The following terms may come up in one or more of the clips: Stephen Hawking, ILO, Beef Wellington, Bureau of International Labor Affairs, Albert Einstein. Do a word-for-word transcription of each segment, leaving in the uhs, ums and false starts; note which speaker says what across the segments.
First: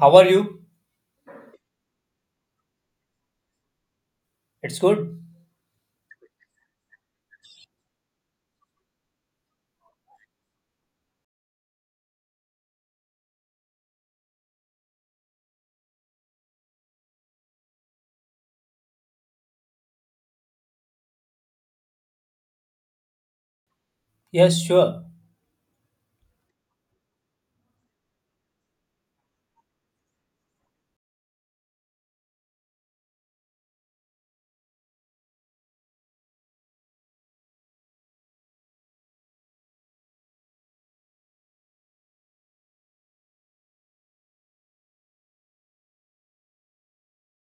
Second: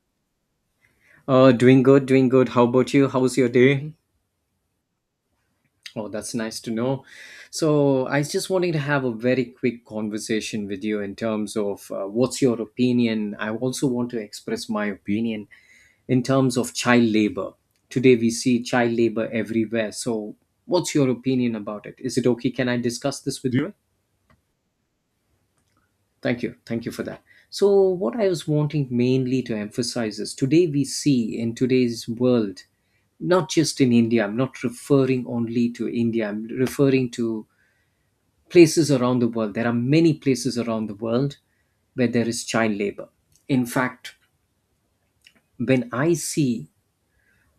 Speaker 1: How are you?
Speaker 2: Uh, doing good, doing good. How about you? How's your day?
Speaker 1: It's good.
Speaker 2: Oh, that's nice to know. So, I was just wanting to have a very quick conversation with you in terms of uh, what's your opinion. I also want to express my opinion in terms of child labor. Today, we see child labor everywhere. So, what's your opinion about it? Is it okay? Can I discuss this with you?
Speaker 1: Yes, sure.
Speaker 2: Thank you. Thank you for that. So, what I was wanting mainly to emphasize is today we see in today's world, not just in India, I'm not referring only to India, I'm referring to places around the world. There are many places around the world where there is child labor. In fact, when I see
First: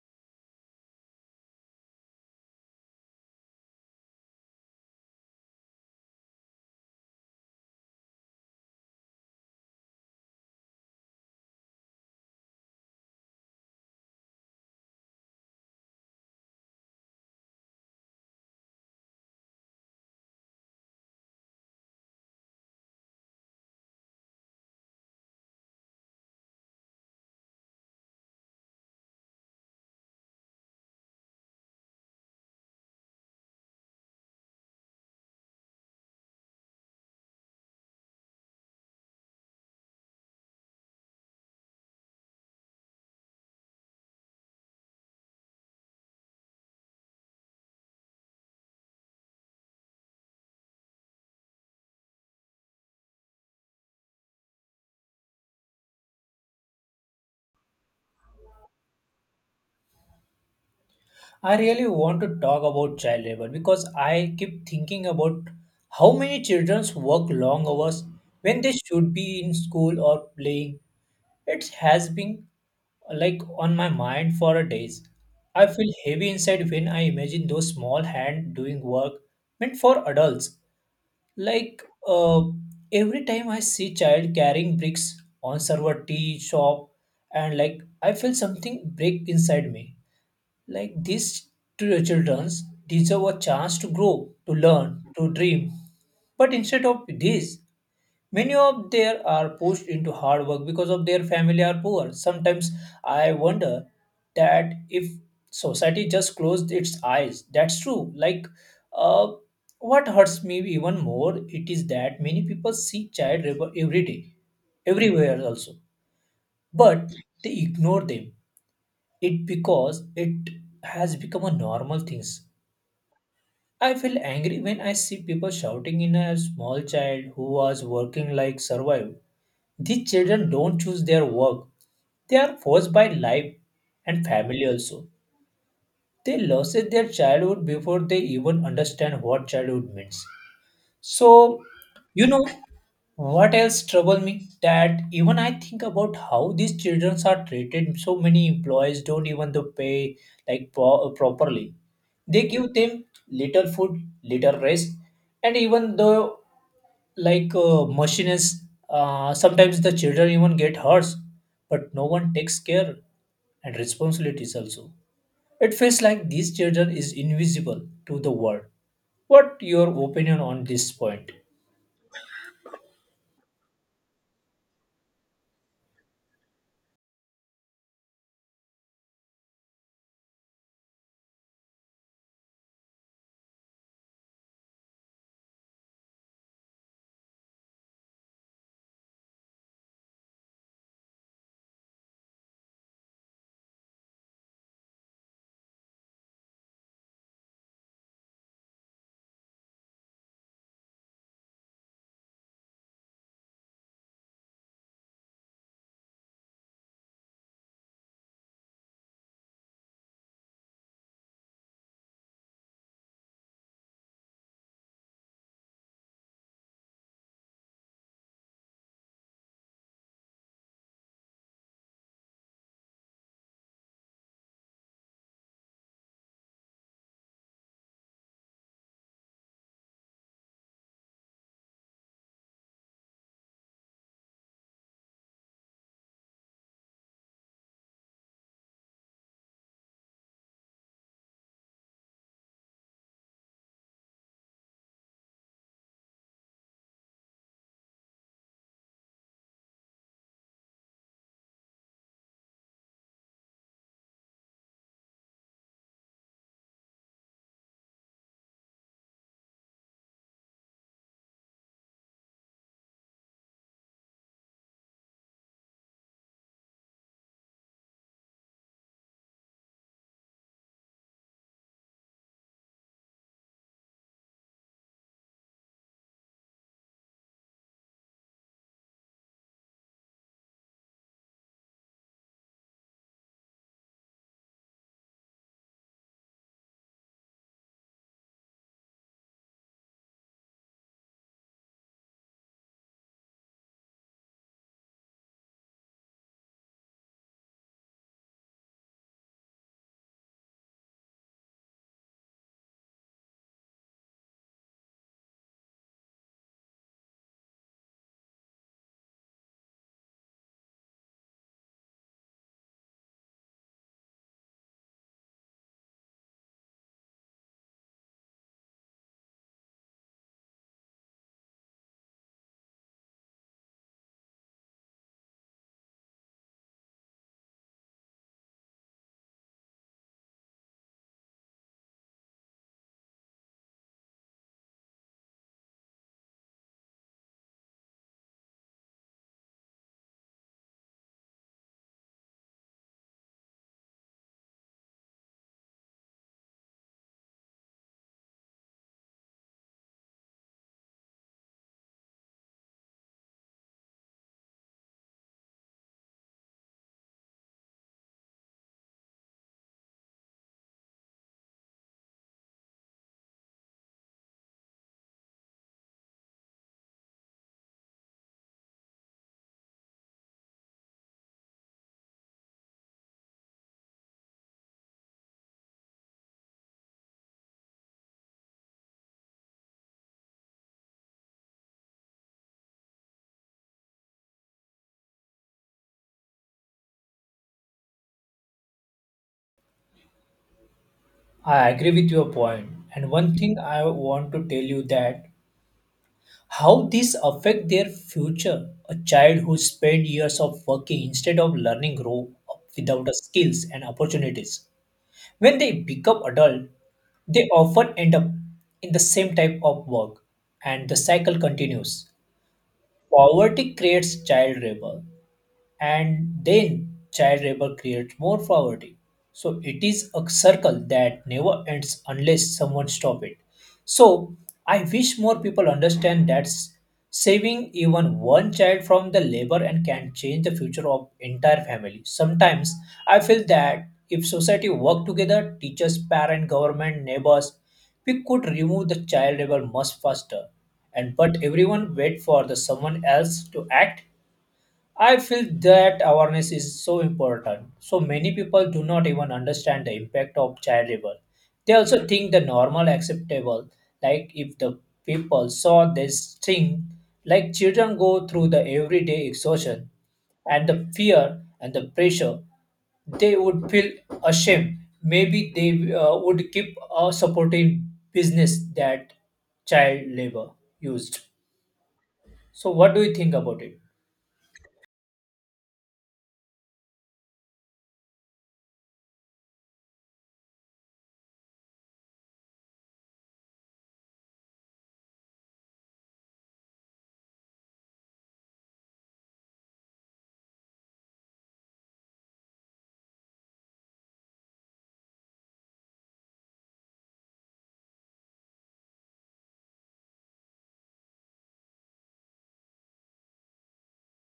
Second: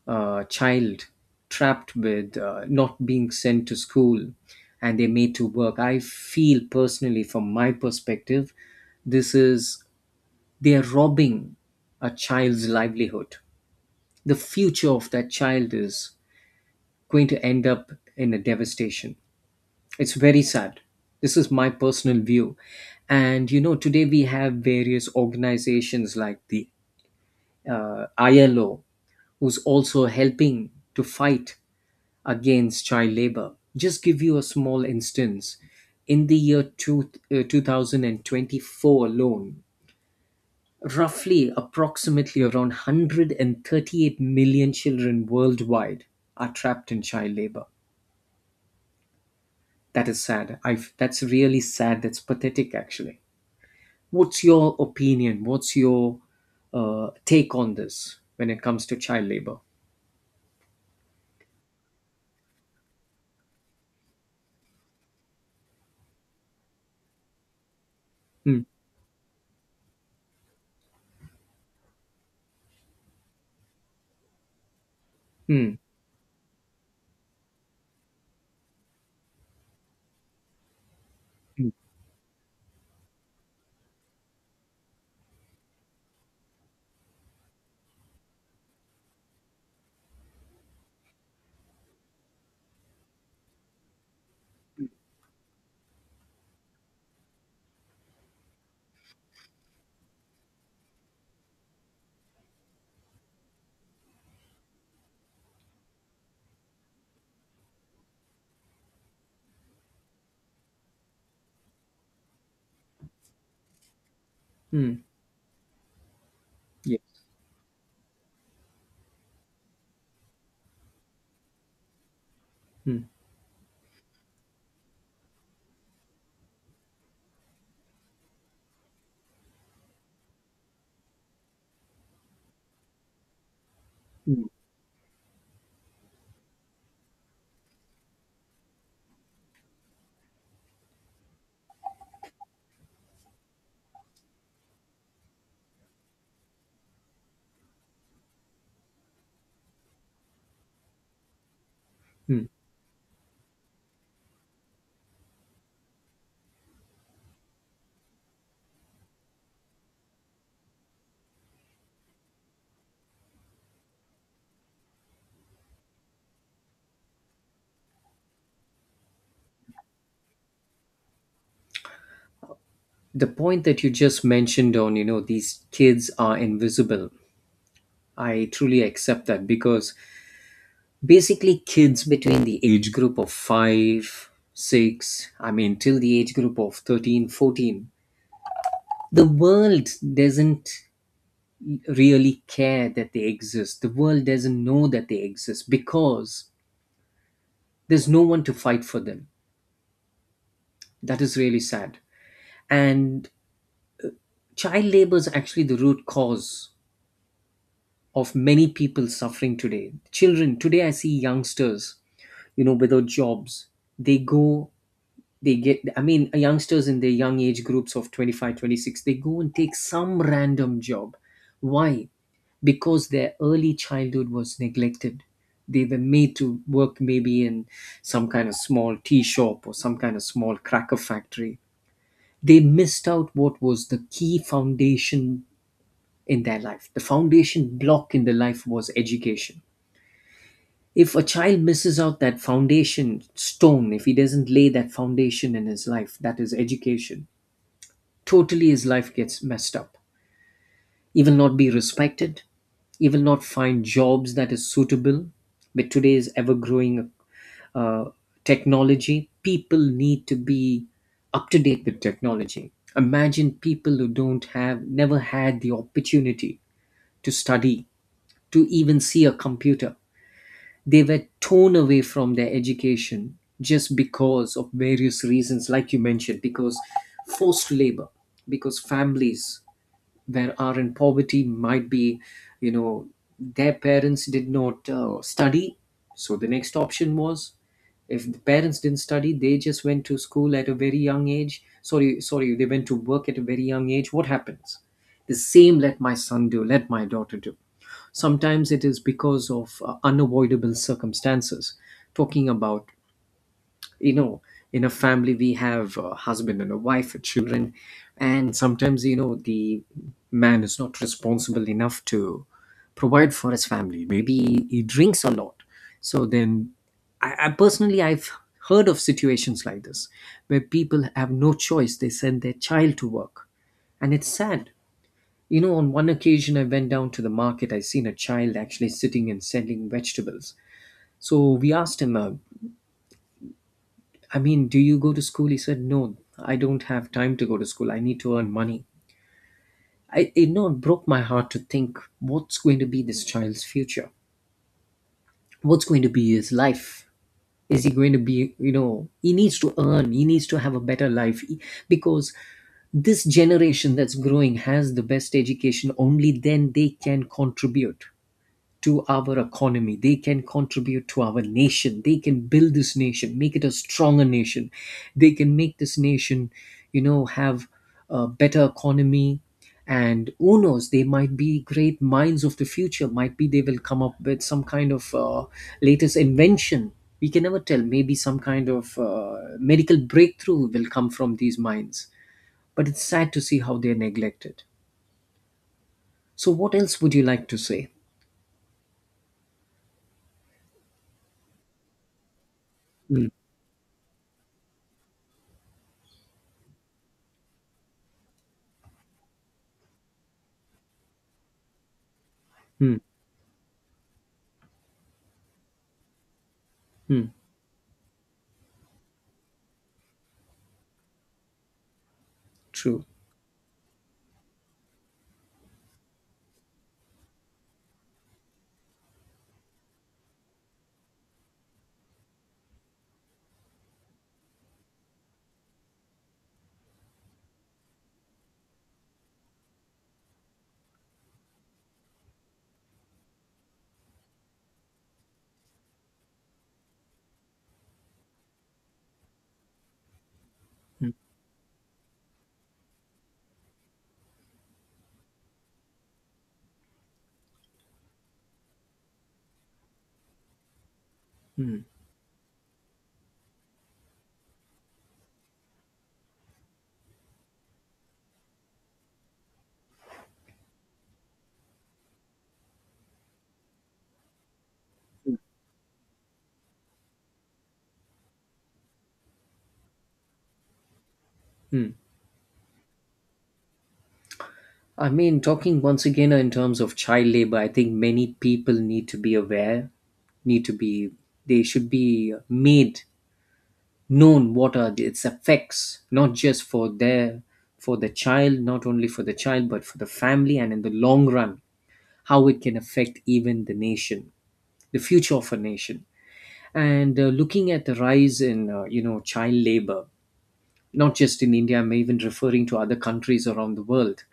Speaker 2: a child trapped with uh, not being sent to school and they're made to work, I feel personally, from my perspective, this is They're robbing a child's livelihood. The future of that child is going to end up in a devastation. It's very sad. This is my personal view. And you know, today we have various organizations like the uh, I L O, who's also helping to fight against child labor. Just give you a small instance. In the year two, uh, two thousand twenty-four alone, roughly approximately around one hundred and thirty-eight million children worldwide are trapped in child labor. That is sad. I That's really sad. That's pathetic actually. What's your opinion? What's your uh, take on this when it comes to child labor?
Speaker 1: I really want to talk about child labor because I keep thinking about how many children work long hours
Speaker 2: Hmm.
Speaker 1: when they should be in school or playing. It has been like on my mind for days. I
Speaker 2: Hmm.
Speaker 1: feel heavy inside when I imagine those small hands doing work meant for adults.
Speaker 2: Hmm.
Speaker 1: Like uh, every time I see child carrying bricks on server tea shop, and like I feel something break inside me. Like these two children deserve a chance to grow, to learn, to dream. But instead of this, many of them are pushed into hard work because of their family are poor. Sometimes I wonder that if society just closed its eyes, that's true. Like, uh, what hurts me even more, it is that many people see child labor every day,
Speaker 2: Hmm.
Speaker 1: everywhere also, but
Speaker 2: Yes.
Speaker 1: they ignore them. It because it has become a normal things.
Speaker 2: Hmm.
Speaker 1: I feel angry when I see people shouting in a small child who was working like survive, these children don't choose their work. They are forced by life and
Speaker 2: Hmm.
Speaker 1: family also. They lose their childhood before they even understand what childhood means. So, you know what else trouble me? That even I think about how these children are treated. So many employees don't even to pay like pro- uh, properly.
Speaker 2: Hmm.
Speaker 1: They give them little food, little rest, and even though like uh, machines, uh, sometimes the children even get hurt, but no one takes care and responsibilities also. It feels like these children is invisible to the world. What your opinion on this point?
Speaker 2: The point that you just mentioned on, you know, these kids are invisible. I truly accept that because basically kids between the age group of 5 6, I mean, till the age group of thirteen, fourteen, the world doesn't really care that they exist. The world doesn't know that they exist because there's no one to fight for them. That is really sad. And child labor is actually the root cause of many people suffering today. Children today, I see youngsters, you know without jobs. They go they get i mean, youngsters in their young age groups of twenty five, twenty six, they go and take some random job. Why? Because their early childhood was neglected. They were made to work maybe in some kind of small tea shop or some kind of small cracker factory. They missed out what was the key foundation in their life. The foundation block in their life was education. If a child misses out that foundation stone, if he doesn't lay that foundation in his life, that is education, totally his life gets messed up. He will not be respected. He will not find jobs that is suitable. With today's ever-growing uh, technology, people need to be up to date with technology. Imagine people who don't have, never had the opportunity to study, to even see a computer. They were torn away from their education just because of various reasons, like you mentioned, because forced labor, because families that are in poverty might be, you know their parents did not uh, study. So the next option was, if the parents didn't study, they just went to school at a very young age, sorry sorry they went to work at a very young age. What happens? The same. Let my son do, let my daughter do. Sometimes it is because of uh, unavoidable circumstances. Talking about, you know in a family we have a husband and a wife and children, and sometimes, you know the man is not responsible enough to provide for his family. Maybe he drinks a lot. So then i, I personally I've heard of situations like this where people have no choice, they send their child to work. And it's sad. You know on one occasion I went down to the market, I seen a child actually sitting and selling vegetables. So we asked him, uh, I mean, do you go to school? He said, no, I don't have time to go to school. I need to earn money. I, it, no, it broke my heart to think, what's going to be this child's future? What's going to be his life? Is he going to be, you know, he needs to earn, he needs to have a better life He- Because this generation that's growing has the best education. Only then they can contribute to our economy. They can contribute to our nation. They can build this nation, make it a stronger nation. They can make this nation, you know, have a better economy. And who knows, they might be great minds of the future. Might be they will come up with some kind of uh, latest invention. We can never tell. Maybe some kind of uh, medical breakthrough will come from these minds. But it's sad to see how they're neglected. So, what else would you like to say?
Speaker 1: I agree with your point. And
Speaker 2: Hmm.
Speaker 1: one thing I want to tell you that how this affect their future. A child who spend years of working instead of learning grow up
Speaker 2: Hmm.
Speaker 1: without the skills and opportunities. When they become adult,
Speaker 2: Hmm.
Speaker 1: they often end up in the same type of work and the cycle continues.
Speaker 2: True.
Speaker 1: Poverty creates child labor and then child labor creates more poverty. So it is a circle that never ends unless someone stop it. So I wish more people understand that s- saving even one child from the labor and can change the future of entire family. Sometimes I feel that if society work together, teachers, parent, government, neighbors, we could remove the child labor much faster. And but everyone wait for the someone else to act. I feel that awareness is so important. So many people do not even understand the impact of child labor. They also think the normal acceptable, like if the people saw this thing, like children go through the everyday exhaustion and the fear and the pressure, they would feel ashamed. Maybe they uh, would keep uh, supporting business that child labor used.
Speaker 2: Hmm.
Speaker 1: So what do you think about it?
Speaker 2: I mean, talking once again in terms of child labor, I think many people need to be aware, need to be, they should be made known what are its effects, not just for their, for the child, not only for the child, but for the family, and in the long run, how it can affect even the nation, the future of a nation. And uh, looking at the rise in, uh, you know, child labor, not just in India, I'm even referring to other countries around the world.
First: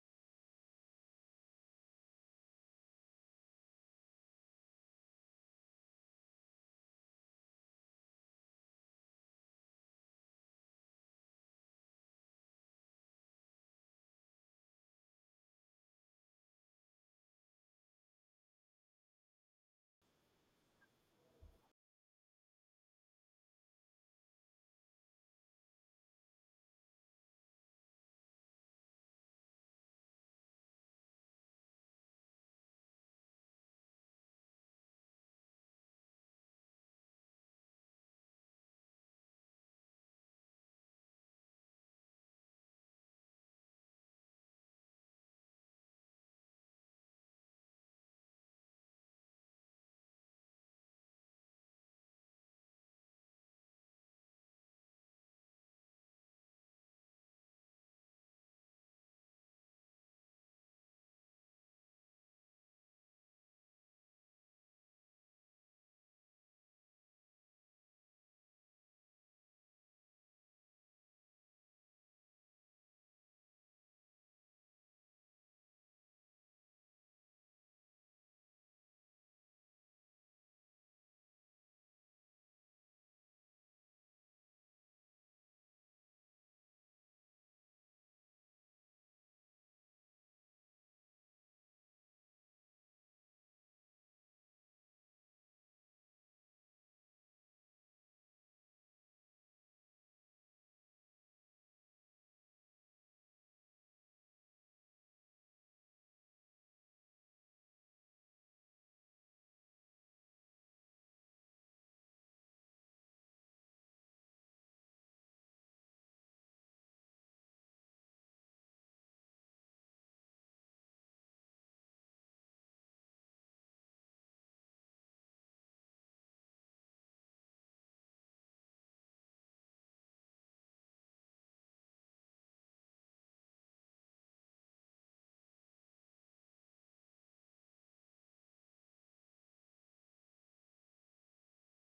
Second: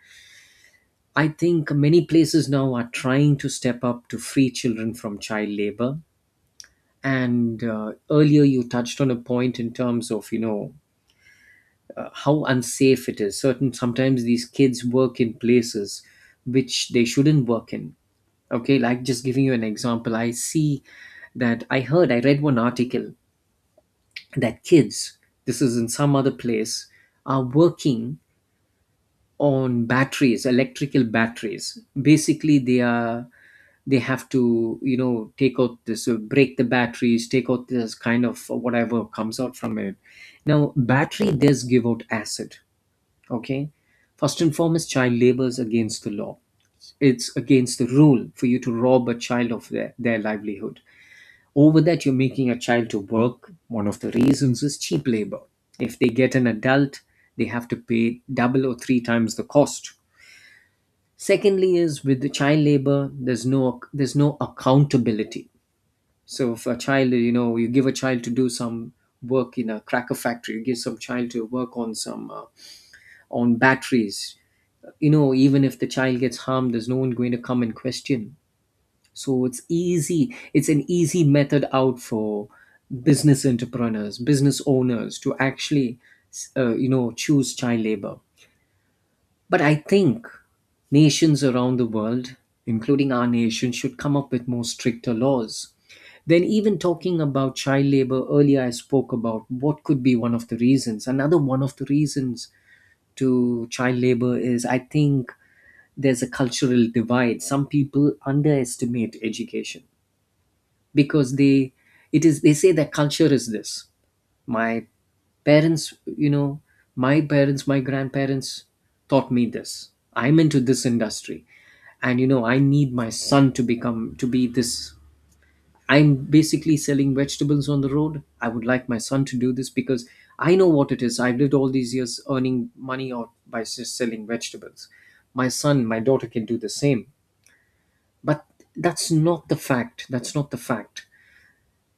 Speaker 2: I think many places now are trying to step up to free children from child labor. And uh, earlier you touched on a point in terms of, you know, uh, how unsafe it is. Certain sometimes these kids work in places which they shouldn't work in. Okay, like just giving you an example, I see that I heard, I read one article that kids, this is in some other place, are working on batteries, electrical batteries. Basically, they are they have to you know take out this, uh, break the batteries, take out this kind of whatever comes out from it. Now battery does give out acid. Okay. First and foremost, child labor is against the law. It's against the rule for you to rob a child of their, their livelihood. Over that, you're making a child to work. One of the reasons is cheap labor. If they get an adult, they have to pay double or three times the cost. Secondly, is with the child labor, there's no there's no accountability. So if a child, you know, you give a child to do some work in a cracker factory, you give some child to work on some uh, on batteries. You know, even if the child gets harmed, there's no one going to come and question. So it's easy. It's an easy method out for business entrepreneurs, business owners to actually, uh, you know, choose child labor. But I think nations around the world, including our nation, should come up with more stricter laws. Then, even talking about child labor, earlier I spoke about what could be one of the reasons. Another one of the reasons to child labor is, I think, there's a cultural divide. Some people underestimate education because they it is they say that culture is this. My parents, you know my parents my grandparents taught me this. I'm into this industry. And you know I need my son to become to be this. I'm basically selling vegetables on the road. I would like my son to do this because I know what it is. I've lived all these years earning money out by just selling vegetables. My son, my daughter can do the same. But that's not the fact, that's not the fact.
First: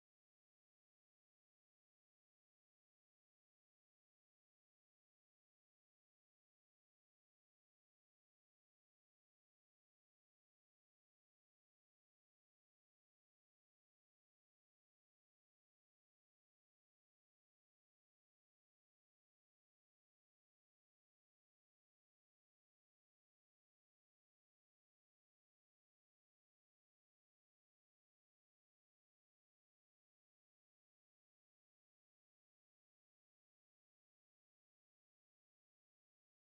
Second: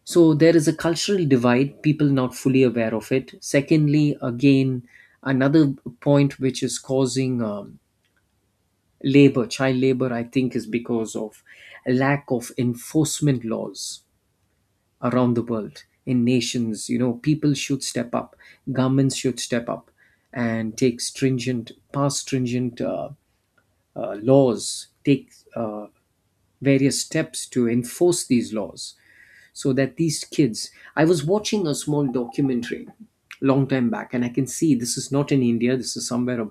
Speaker 2: So there is a cultural divide, people not fully aware of it. Secondly, again, another point which is causing um, labor, child labor, I think, is because of lack of enforcement laws around the world in nations. You know, people should step up, governments should step up and take stringent, pass stringent uh, uh, laws, take uh, various steps to enforce these laws so that these kids. I was watching a small documentary long time back, and I can see this is not in India. This is somewhere,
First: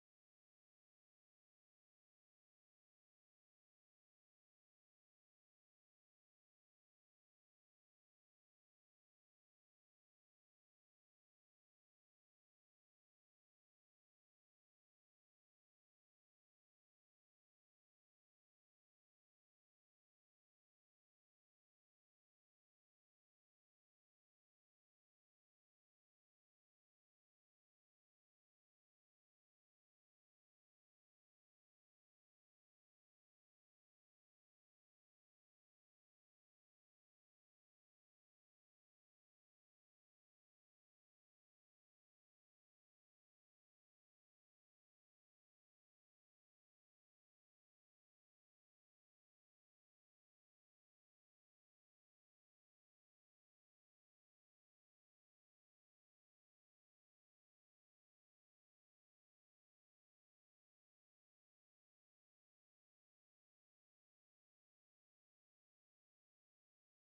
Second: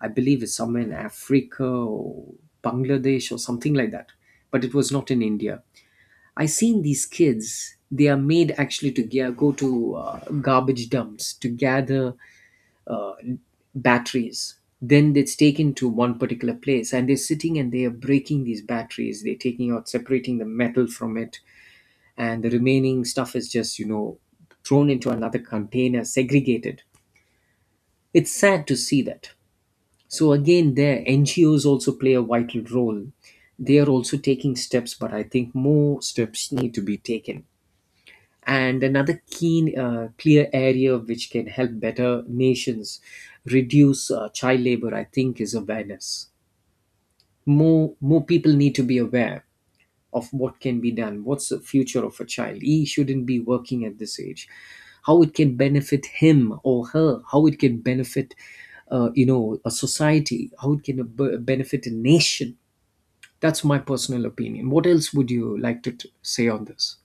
Speaker 2: I believe it's somewhere in Africa or Bangladesh or something like that, but it was not in India. I seen these kids. They are made actually to ga- go to uh, garbage dumps to gather batteries. Then it's taken to one particular place, and they're sitting and they are breaking these batteries. They're taking out, separating the metal from it, and the remaining stuff is just you know thrown into another container, segregated. It's sad to see that. So again, there NGOs also play a vital role. They are also taking steps, but I think more steps need to be taken. And another keen, uh, clear area which can help better nations reduce uh, child labor, I think, is awareness. More more people need to be aware of what can be done, what's the future of a child, he shouldn't be working at this age, how it can benefit him or her, how it can benefit uh, you know a society, how it can b- benefit a nation. That's my personal opinion. What else would you like to t- say on this?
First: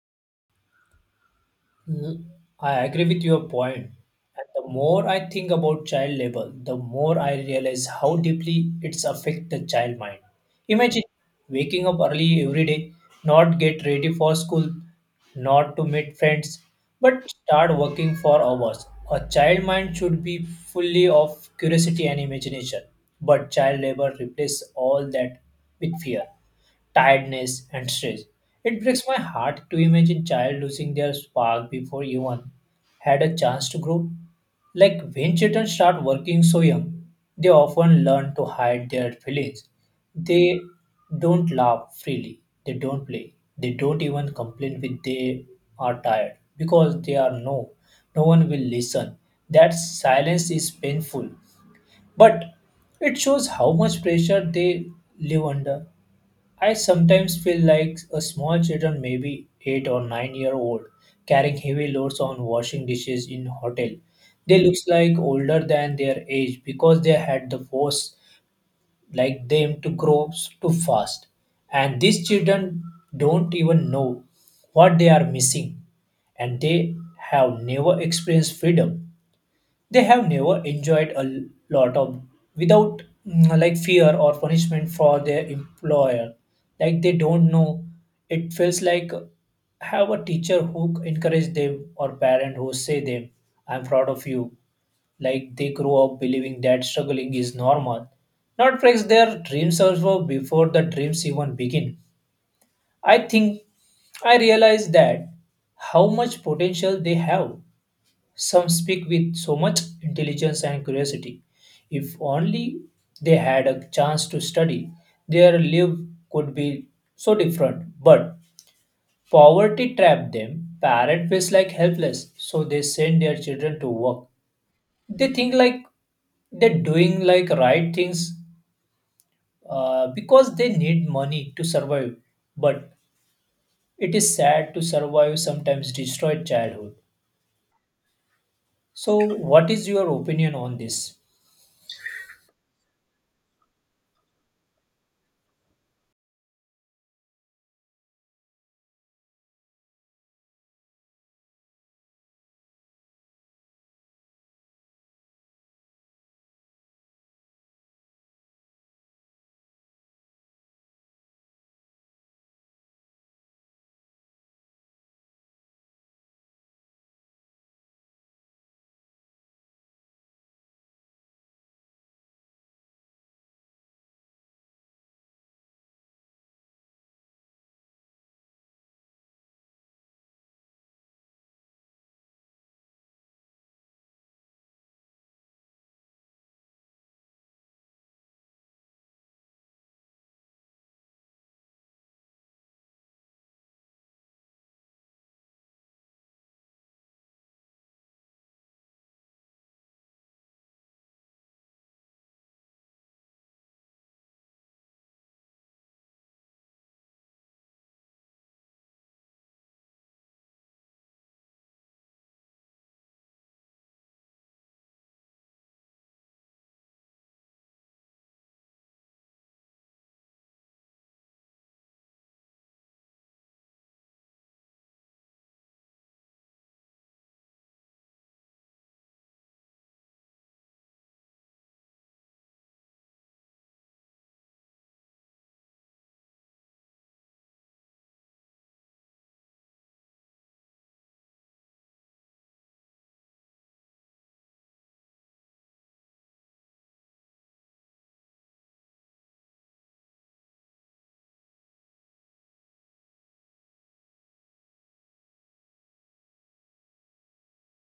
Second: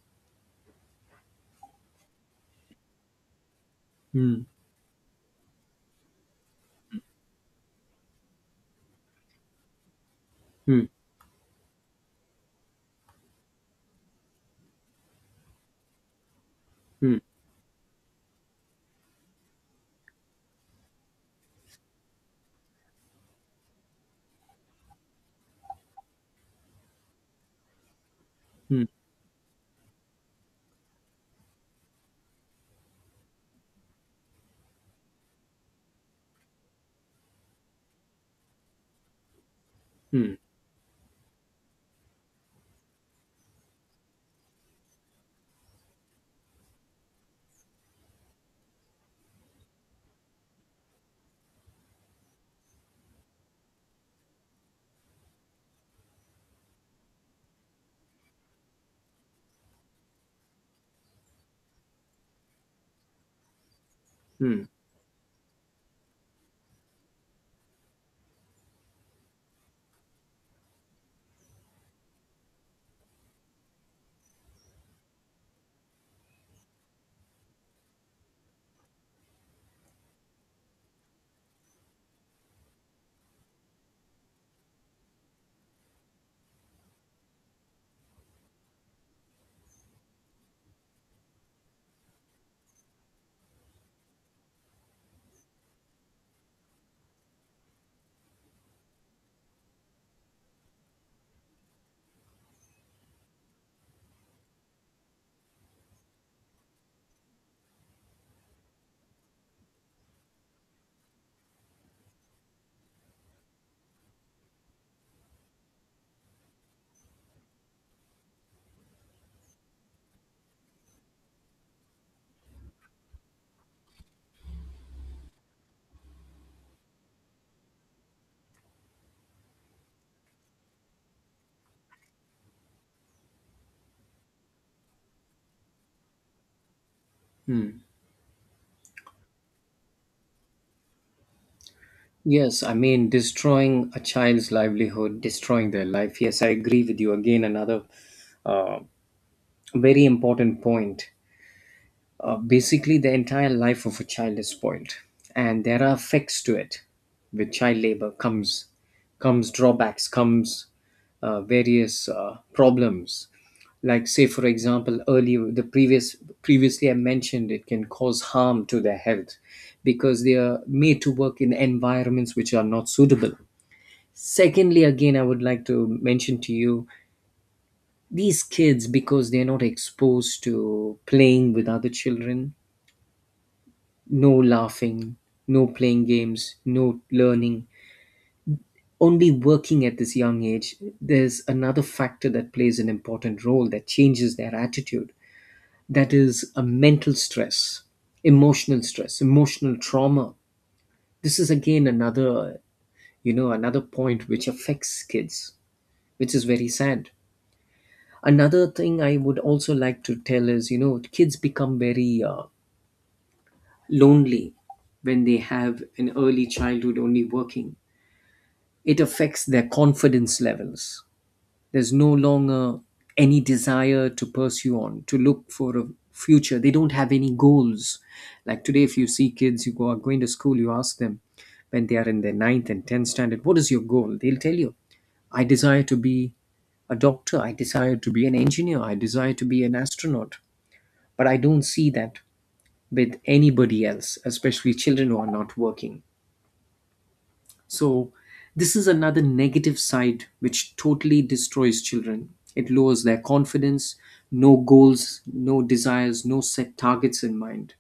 Speaker 1: Mm, I agree with your point.
Speaker 2: Hmm.
Speaker 1: And the more I think about child labor, the more I realize how deeply it's affect the child mind.
Speaker 2: Hmm.
Speaker 1: Imagine waking up early every day, not get ready for school, not to meet friends,
Speaker 2: Hmm.
Speaker 1: but start working for hours. A child mind should be fully of curiosity and imagination, but child labor replaces all that with fear, tiredness, and stress. It
Speaker 2: Hmm.
Speaker 1: breaks my heart to imagine child losing their spark before even had a chance to grow. Like when children start working so young, they often learn to hide their feelings.
Speaker 2: Hmm.
Speaker 1: They don't laugh freely, they don't play, they don't even complain when they are tired because they are no, no one will listen. That silence is painful, but it shows how much pressure they live under. I sometimes feel like a small children, maybe eight or nine year old, carrying heavy loads on washing dishes in hotel. They
Speaker 2: Hmm.
Speaker 1: looks like older than their age because they had the force like them to grow too fast. And these children don't even know what they are missing, and they have never experienced freedom. They have never enjoyed a l- lot of without mm, like fear or punishment for their employer. Like they don't know, it feels like have a teacher who encourage them or parent who say them I'm proud of you. Like they grow up believing that struggling is normal, not breaks their dreams also before the dreams even begin. I think I realize that how much potential they have. Some speak with so much intelligence and curiosity. If only they had a chance to study, their life could be so different. But poverty trapped them. Parents feel like helpless, so they send their children to work. They think like they're doing like right things uh, because they need money to survive. But it is sad to survive sometimes destroyed childhood. So, what is your opinion on this?
Speaker 2: Yes, I mean, destroying a child's livelihood, destroying their life. Yes, I agree with you. Again, another uh, very important point. Uh, basically, the entire life of a child is spoiled, and there are effects to it. With child labor comes comes drawbacks, comes uh, various uh, problems. Like say, for example, earlier the previous previously I mentioned it can cause harm to their health because they are made to work in environments which are not suitable. Secondly, again, I would like to mention to you these kids because they're not exposed to playing with other children, no laughing, no playing games, no learning, only working at this young age. There's another factor that plays an important role that changes their attitude, that is a mental stress, emotional stress, emotional trauma. This is again another, you know, another point which affects kids, which is very sad. Another thing I would also like to tell is, you know, kids become very uh, lonely when they have an early childhood only working. It affects their confidence levels. There's no longer any desire to pursue on, to look for a future. They don't have any goals. Like today, if you see kids who go, are going to school, you ask them when they are in their ninth and tenth standard, what is your goal? They'll tell you, I desire to be a doctor, I desire to be an engineer, I desire to be an astronaut. But I don't see that with anybody else, especially children who are not working. So, this is another negative side which totally destroys children. It lowers their confidence, no goals, no desires, no set targets in mind.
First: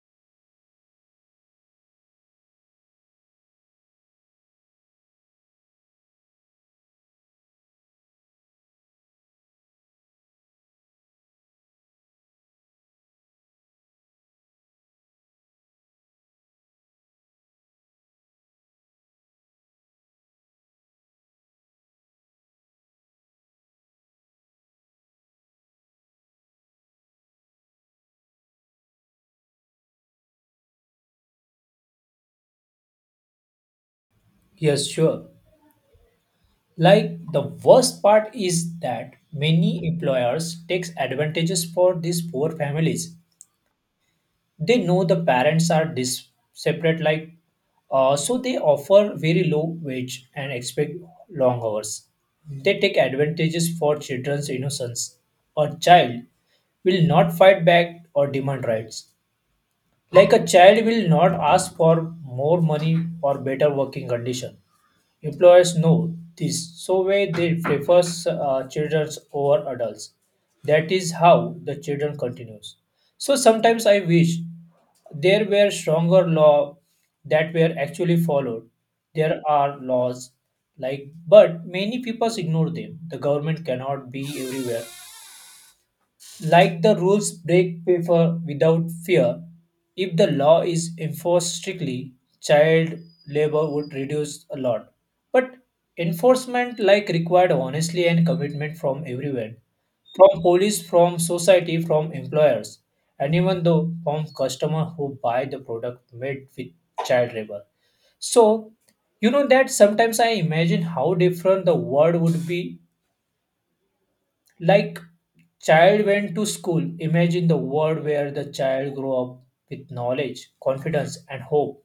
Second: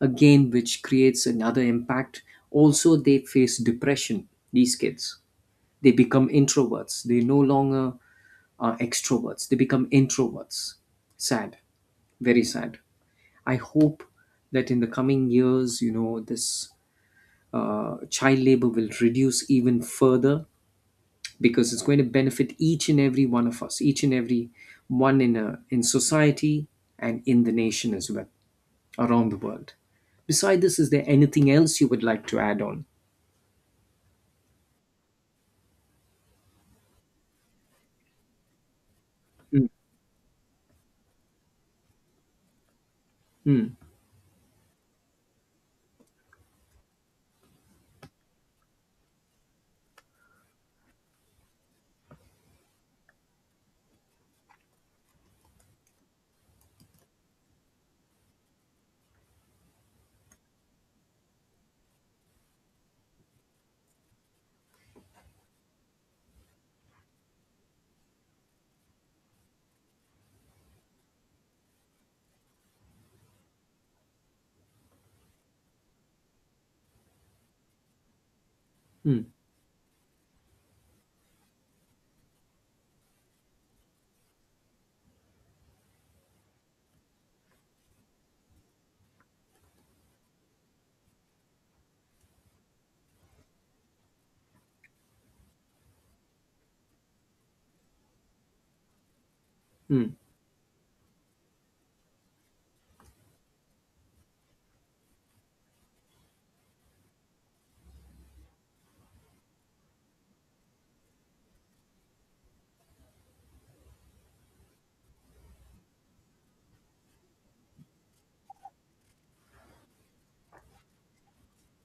Speaker 2: Again, which creates another impact. Also, they face depression, these kids. They become introverts. They no longer are extroverts. They become introverts. Sad, very sad. I hope that in the coming years, you know, this uh, child labor will reduce even further because it's going to benefit each and every one of us, each and every one in a, in society and in the nation as well, around the world. Beside this, is there anything else you would like to add on?
Speaker 1: Yes, sure. Like the worst part is that
Speaker 2: Mm,
Speaker 1: many employers takes advantages for these poor families.
Speaker 2: mm,
Speaker 1: They know the parents are dis- separate, like, uh, so they offer very low wage and expect long hours. They take advantages for children's innocence. A child will not fight back or demand rights. Like a child will not ask for more money or better working condition. Employers know this, so when they prefer uh, children over adults, that is how the children continues. So sometimes I wish there were stronger law that were actually followed.
Speaker 2: mm.
Speaker 1: There are laws like, but many people ignore them. The government cannot be everywhere. Like the rules break paper without fear, if the law is enforced strictly, child labor would reduce a lot. But enforcement like required honestly and commitment from everyone,
Speaker 2: Mm.
Speaker 1: from police, from society, from employers, and even though from customer who buy the product made with child labor. So you know that sometimes I imagine how different the world would be like child went to school. Imagine the world where the child grew up with knowledge, confidence, and hope.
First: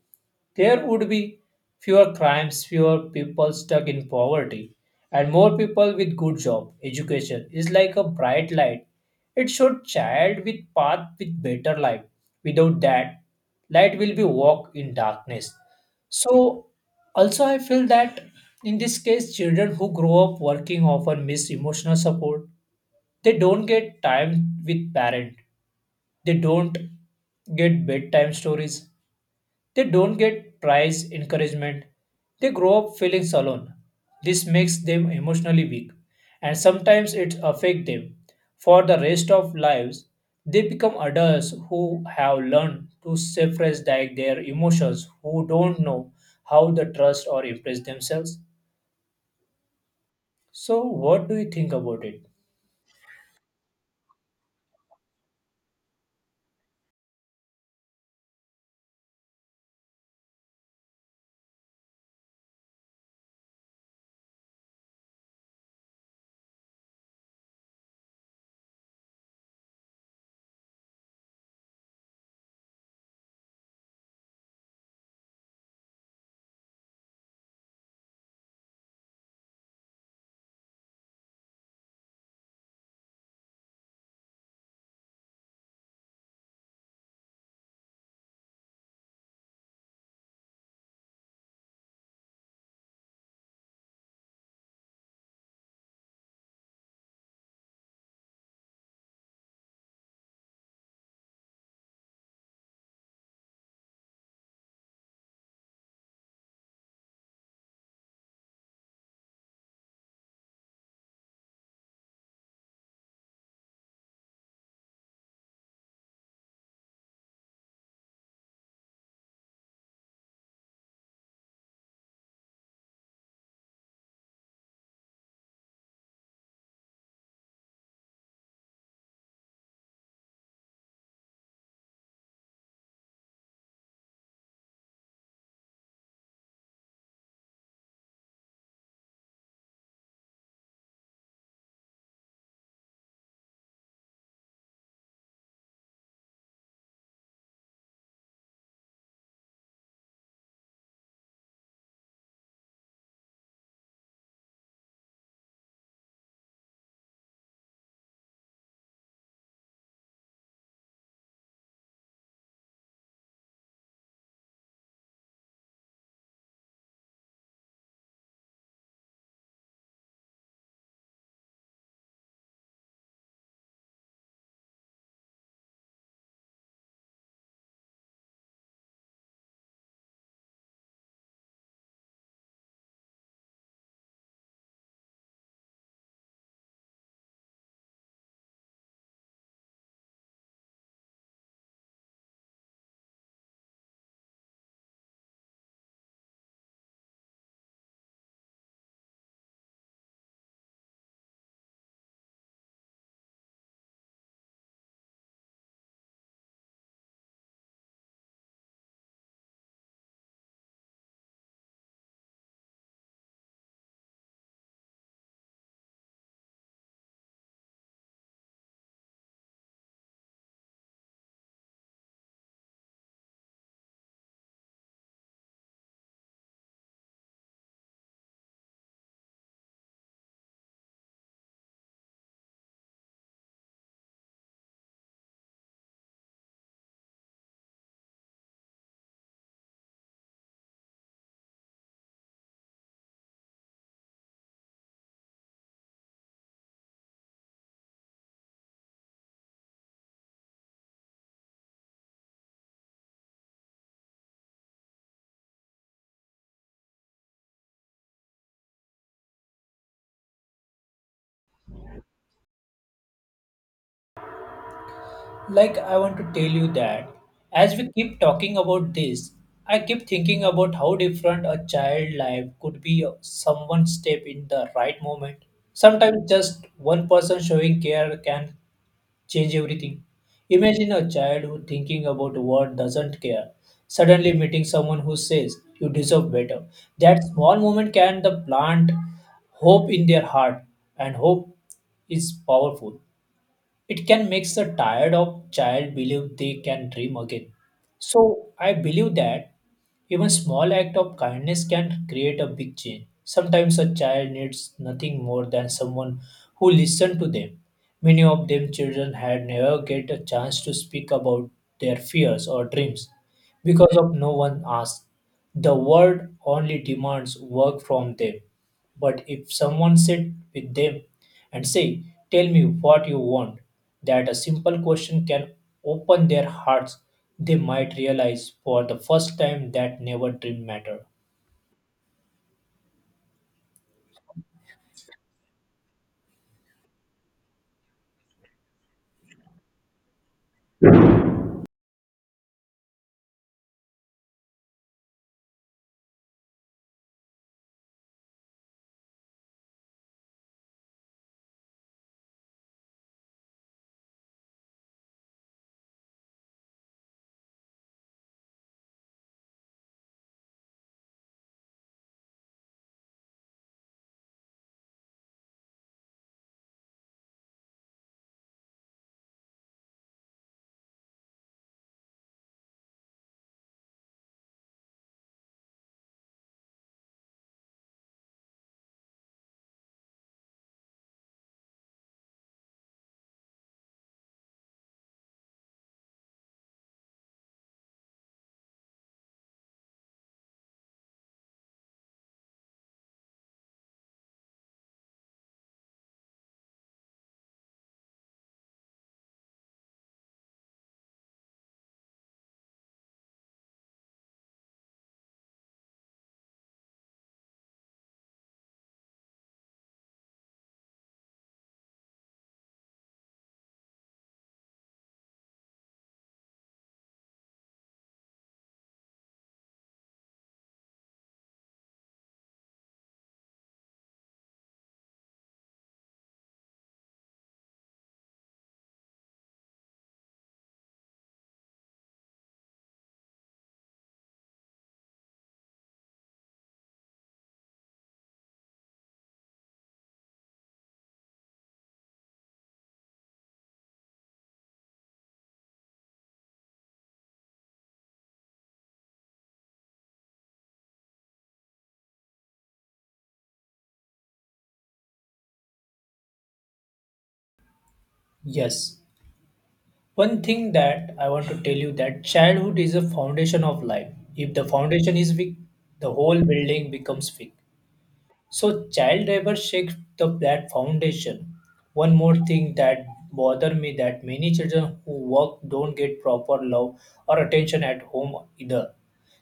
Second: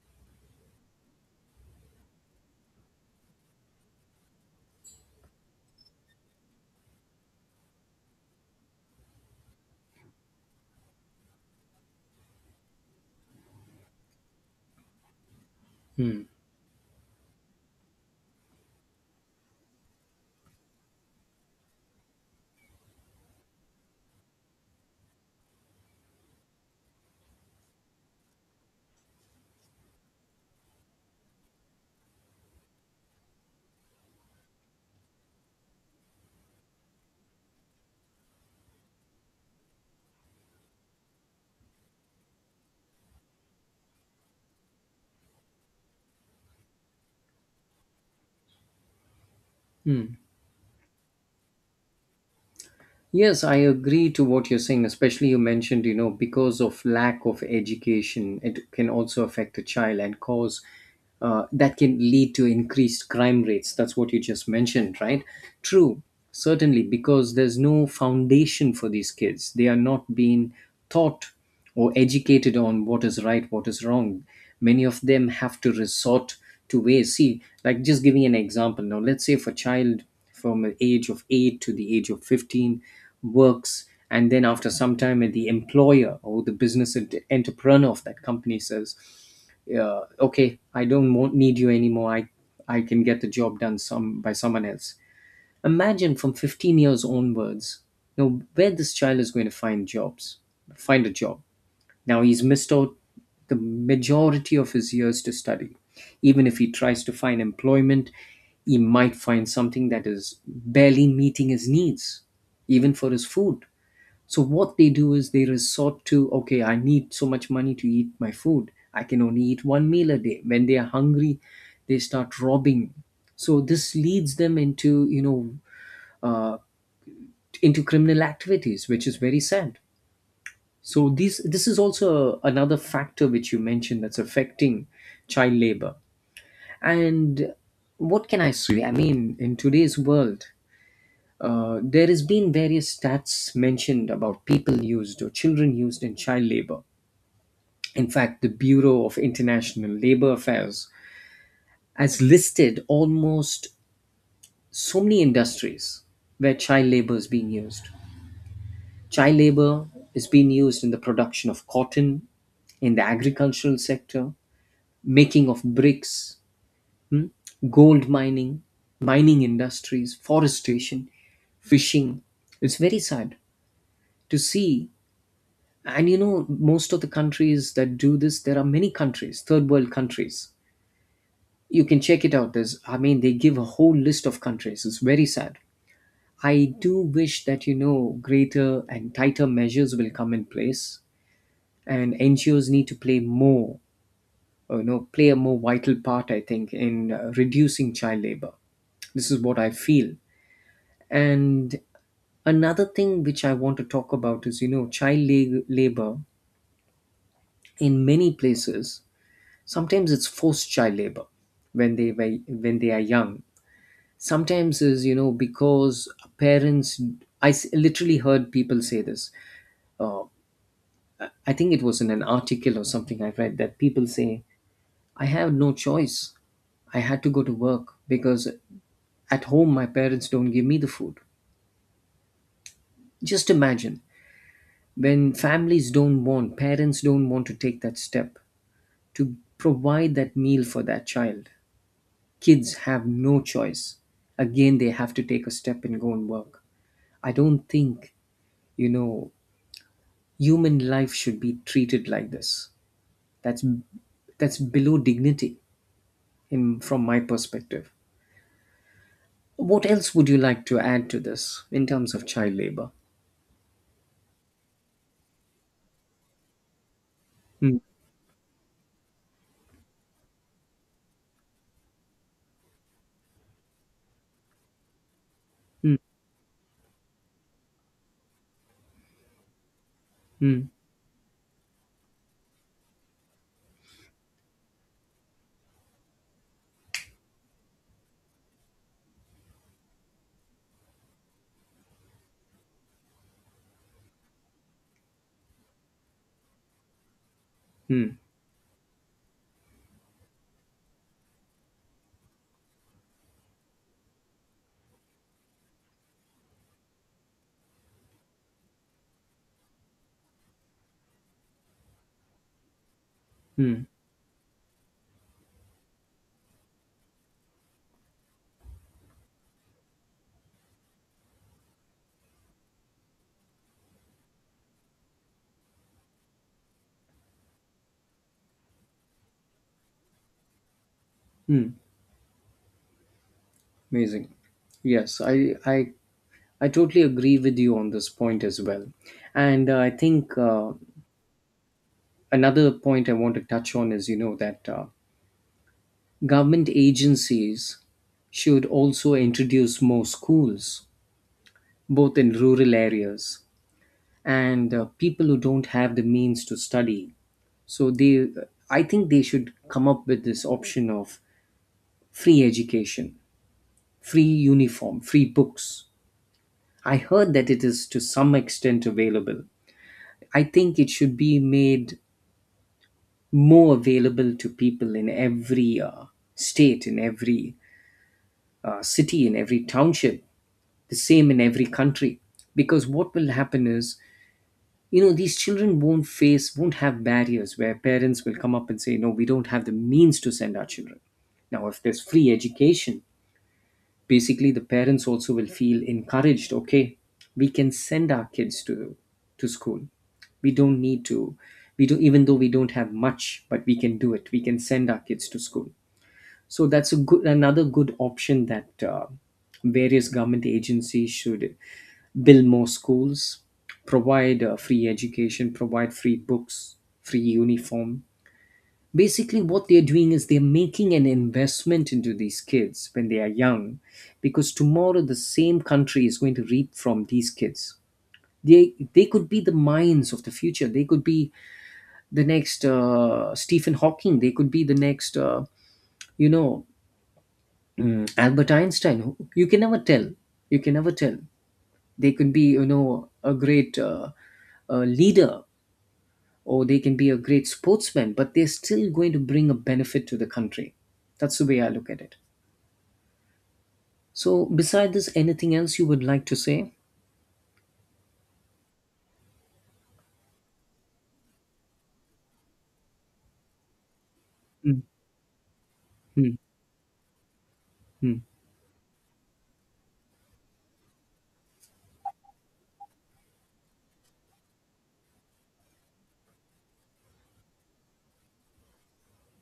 Speaker 1: There would be fewer crimes, fewer people stuck in poverty, and more people with good job. Education is like a bright light. It showed child with path with better life. Without that, light will be walk in darkness. So, also, I feel that in this case, children who grow up working often miss emotional support. They don't get time with parent. They don't get bedtime stories. They don't get prize encouragement. They grow up feeling alone. This makes them emotionally weak, and sometimes it affects them for the rest of lives. They become adults who have learned to suppress their their emotions, who don't know how to trust or impress themselves. So, what do you think about it?
Speaker 2: Yes, I agree to what you're saying, especially you mentioned, you know, because of lack of education, it can also affect a child and cause uh, that can lead to increased crime rates. That's what you just mentioned, right? True, certainly, because there's no foundation for these kids. They are not being taught or educated on what is right, what is wrong. Many of them have to resort to ways. See, like just giving an example now, let's say if a child from the age of eight to the age of fifteen works, and then after some time, the employer or the business ent- entrepreneur of that company says, uh, okay, I don't want, need you anymore. I, I can get the job done some by someone else. Imagine from fifteen years onwards, you know, where this child is going to find jobs, find a job, now he's missed out the majority of his years to study. Even if he tries to find employment, he might find something that is barely meeting his needs, even for his food. So, what they do is they resort to, okay, I need so much money to eat my food. I can only eat one meal a day. When they are hungry, they start robbing. So, this leads them into, you know, uh, into criminal activities, which is very sad. So this this is also another factor which you mentioned that's affecting child labor. And what can I say? I mean, in today's world, uh, there has been various stats mentioned about people used or children used in child labor. In fact, the Bureau of International Labor Affairs has listed almost so many industries where child labor is being used. Child labor is being used in the production of cotton, in the agricultural sector, making of bricks, hmm, gold mining, mining industries, forestation, fishing. It's very sad to see. And you know, most of the countries that do this, there are many countries, third world countries. You can check it out. There's, I mean, they give a whole list of countries. It's very sad. I do wish that, you know, greater and tighter measures will come in place and N G Os need to play more uh, you know play a more vital part, I think, in uh, reducing child labor. This is what I feel. And another thing which I want to talk about is you know child la- labor in many places, sometimes it's forced child labor when they were, when they are young. Sometimes is you know because parents. I s- literally heard people say this, uh, I think it was in an article or something I read that people say, I have no choice. I had to go to work because at home, my parents don't give me the food. Just imagine when families don't want, parents don't want to take that step to provide that meal for that child. Kids have no choice. Again, they have to take a step and go and work. I don't think, you know, human life should be treated like this. That's that's below dignity in from my perspective. What else would you like to add to this in terms of child labor?
Speaker 1: Like, I want to tell you that
Speaker 2: Hmm.
Speaker 1: as we keep talking about this, I keep thinking about how different a child life could be someone step in the right moment.
Speaker 2: Hmm.
Speaker 1: Sometimes just one person showing care can change everything.
Speaker 2: Hmm.
Speaker 1: Imagine a child who thinking about what doesn't care, suddenly meeting someone who says you deserve better. That small moment can the plant hope in their heart, and hope is powerful. It can make the tired of child believe they can dream again.
Speaker 2: Hmm.
Speaker 1: So I believe that even small act of kindness can create a big change. Sometimes a child needs nothing more than someone who listens to them. Many of them children had never get a chance to speak about their fears or dreams
Speaker 2: Hmm.
Speaker 1: because of no one asks. The world only demands work from them. But if someone sit with them and say, tell me what you want, that a simple question can open their hearts, they might realize for the first time that never dream matter.
Speaker 2: Hmm. Amazing. Yes, I, I, I totally agree with you on this point as well. And uh, I think uh, another point I want to touch on is, you know, that uh, government agencies should also introduce more schools, both in rural areas and uh, people who don't have the means to study. So they, I think they should come up with this option of free education, free uniform, free books. I heard that it is to some extent available. I think it should be made more available to people in every uh, state, in every uh, city, in every township, the same in every country. Because what will happen is, you know, these children won't face, won't have barriers where parents will come up and say, no, we don't have the means to send our children. Now, if there's free education, basically, the parents also will feel encouraged. Okay, we can send our kids to to school. We don't need to. We do even though we don't have much, but we can do it. We can send our kids to school. So that's a good another good option that uh, various government agencies should build more schools, provide uh, free education, provide free books, free uniform, basically what they're doing is they're making an investment into these kids when they are young, because tomorrow the same country is going to reap from these kids. They they could be the minds of the future. They could be the next uh, Stephen Hawking. They could be the next uh, you know mm, Albert Einstein. You can never tell. You can never tell. They could be you know a great uh, uh, leader, or they can be a great sportsman, but they're still going to bring a benefit to the country. That's the way I look at it. So, beside this, anything else you would like to say?
Speaker 1: Yes. One thing that I want to tell you that childhood is a foundation of life. If the
Speaker 2: Mm,
Speaker 1: foundation is weak, the
Speaker 2: mm,
Speaker 1: whole building becomes weak.
Speaker 2: mm.
Speaker 1: So child labor shakes the that foundation. One more thing that bother me that many children who work don't get proper love or attention at home either.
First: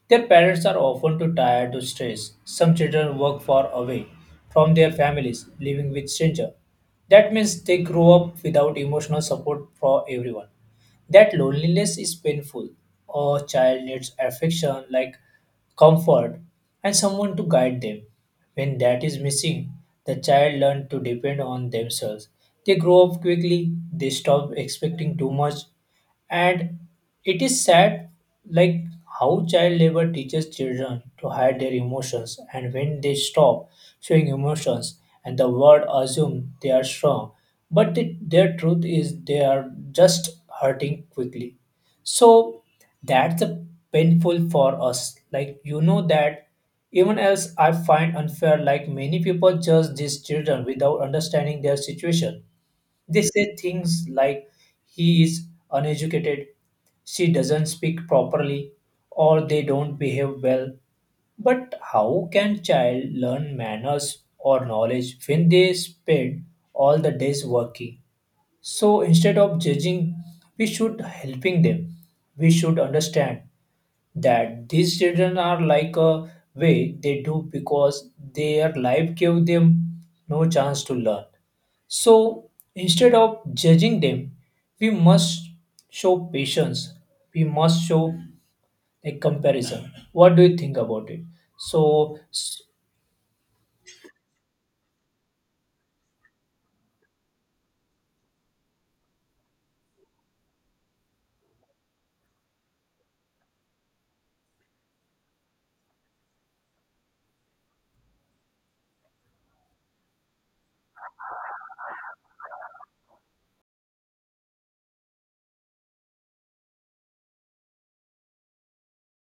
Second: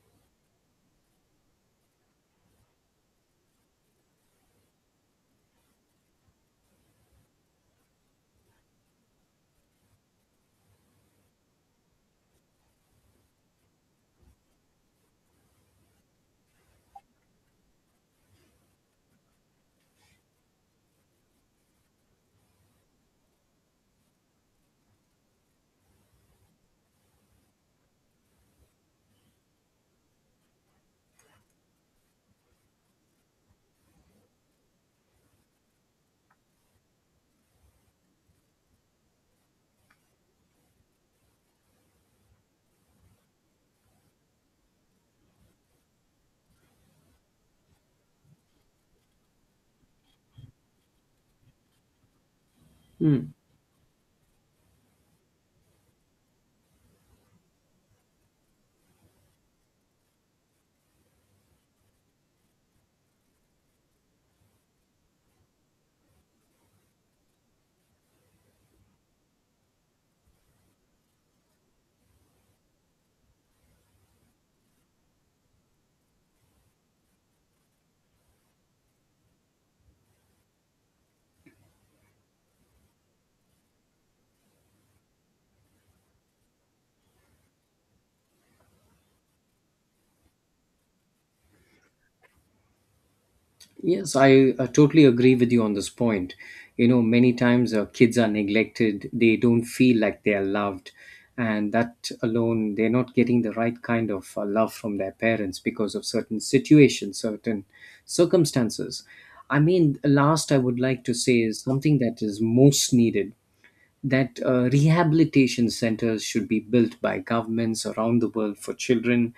Speaker 1: Their parents are often too tired to stress. Some children work far away from their families, living with stranger. That means they grow up without emotional support for everyone. That loneliness is painful. A child needs affection like comfort and someone to guide them. When that is missing, the child learns to depend on themselves. They grow up quickly, they stop expecting too much, and it is sad like how child labor teaches children to hide their emotions and when they stop showing emotions and the world assumes they are strong but the, their truth is they are just hurting quickly. So that's a painful for us, like you know that even else I find unfair, like many people judge these children without understanding their situation. They
Speaker 2: Hmm.
Speaker 1: say things like he is uneducated, she doesn't speak properly, or they don't behave well. But how can child learn manners or knowledge when they spend all the days working? So instead of judging, we should helping them. We should understand that these children are like a way they do because their life gave them no chance to learn. So instead of judging them, we must show patience. We must show a comparison. What do you think about it? So, s-
Speaker 2: Yes, I, uh totally agree with you on this point. You know, many times uh, kids are neglected, they don't feel like they are loved, and that alone, they're not getting the right kind of uh, love from their parents because of certain situations, certain circumstances. I mean, last I would like to say is something that is most needed that uh, rehabilitation centers should be built by governments around the world for children.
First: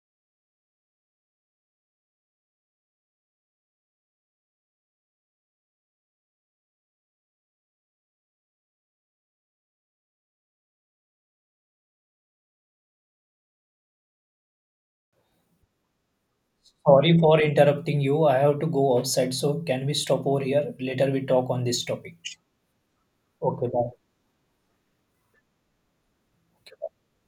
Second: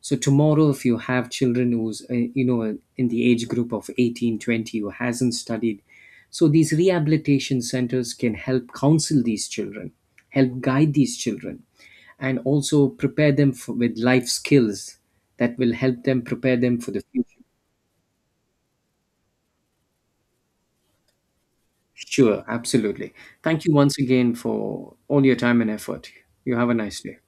Speaker 2: So tomorrow, if you have children who's uh, you know in the age group of eighteen, twenty who hasn't studied, so these rehabilitation centers can help counsel these children, help guide these children, and also prepare them for, with life skills that will help them prepare them for the
Speaker 1: Sorry
Speaker 2: future.
Speaker 1: for interrupting you. I have to go outside. So, can we stop over here? Later, we talk on this topic.
Speaker 2: Sure, absolutely. Thank
Speaker 1: Okay,
Speaker 2: you once
Speaker 1: bye.
Speaker 2: again for all your time and effort. You have a nice day.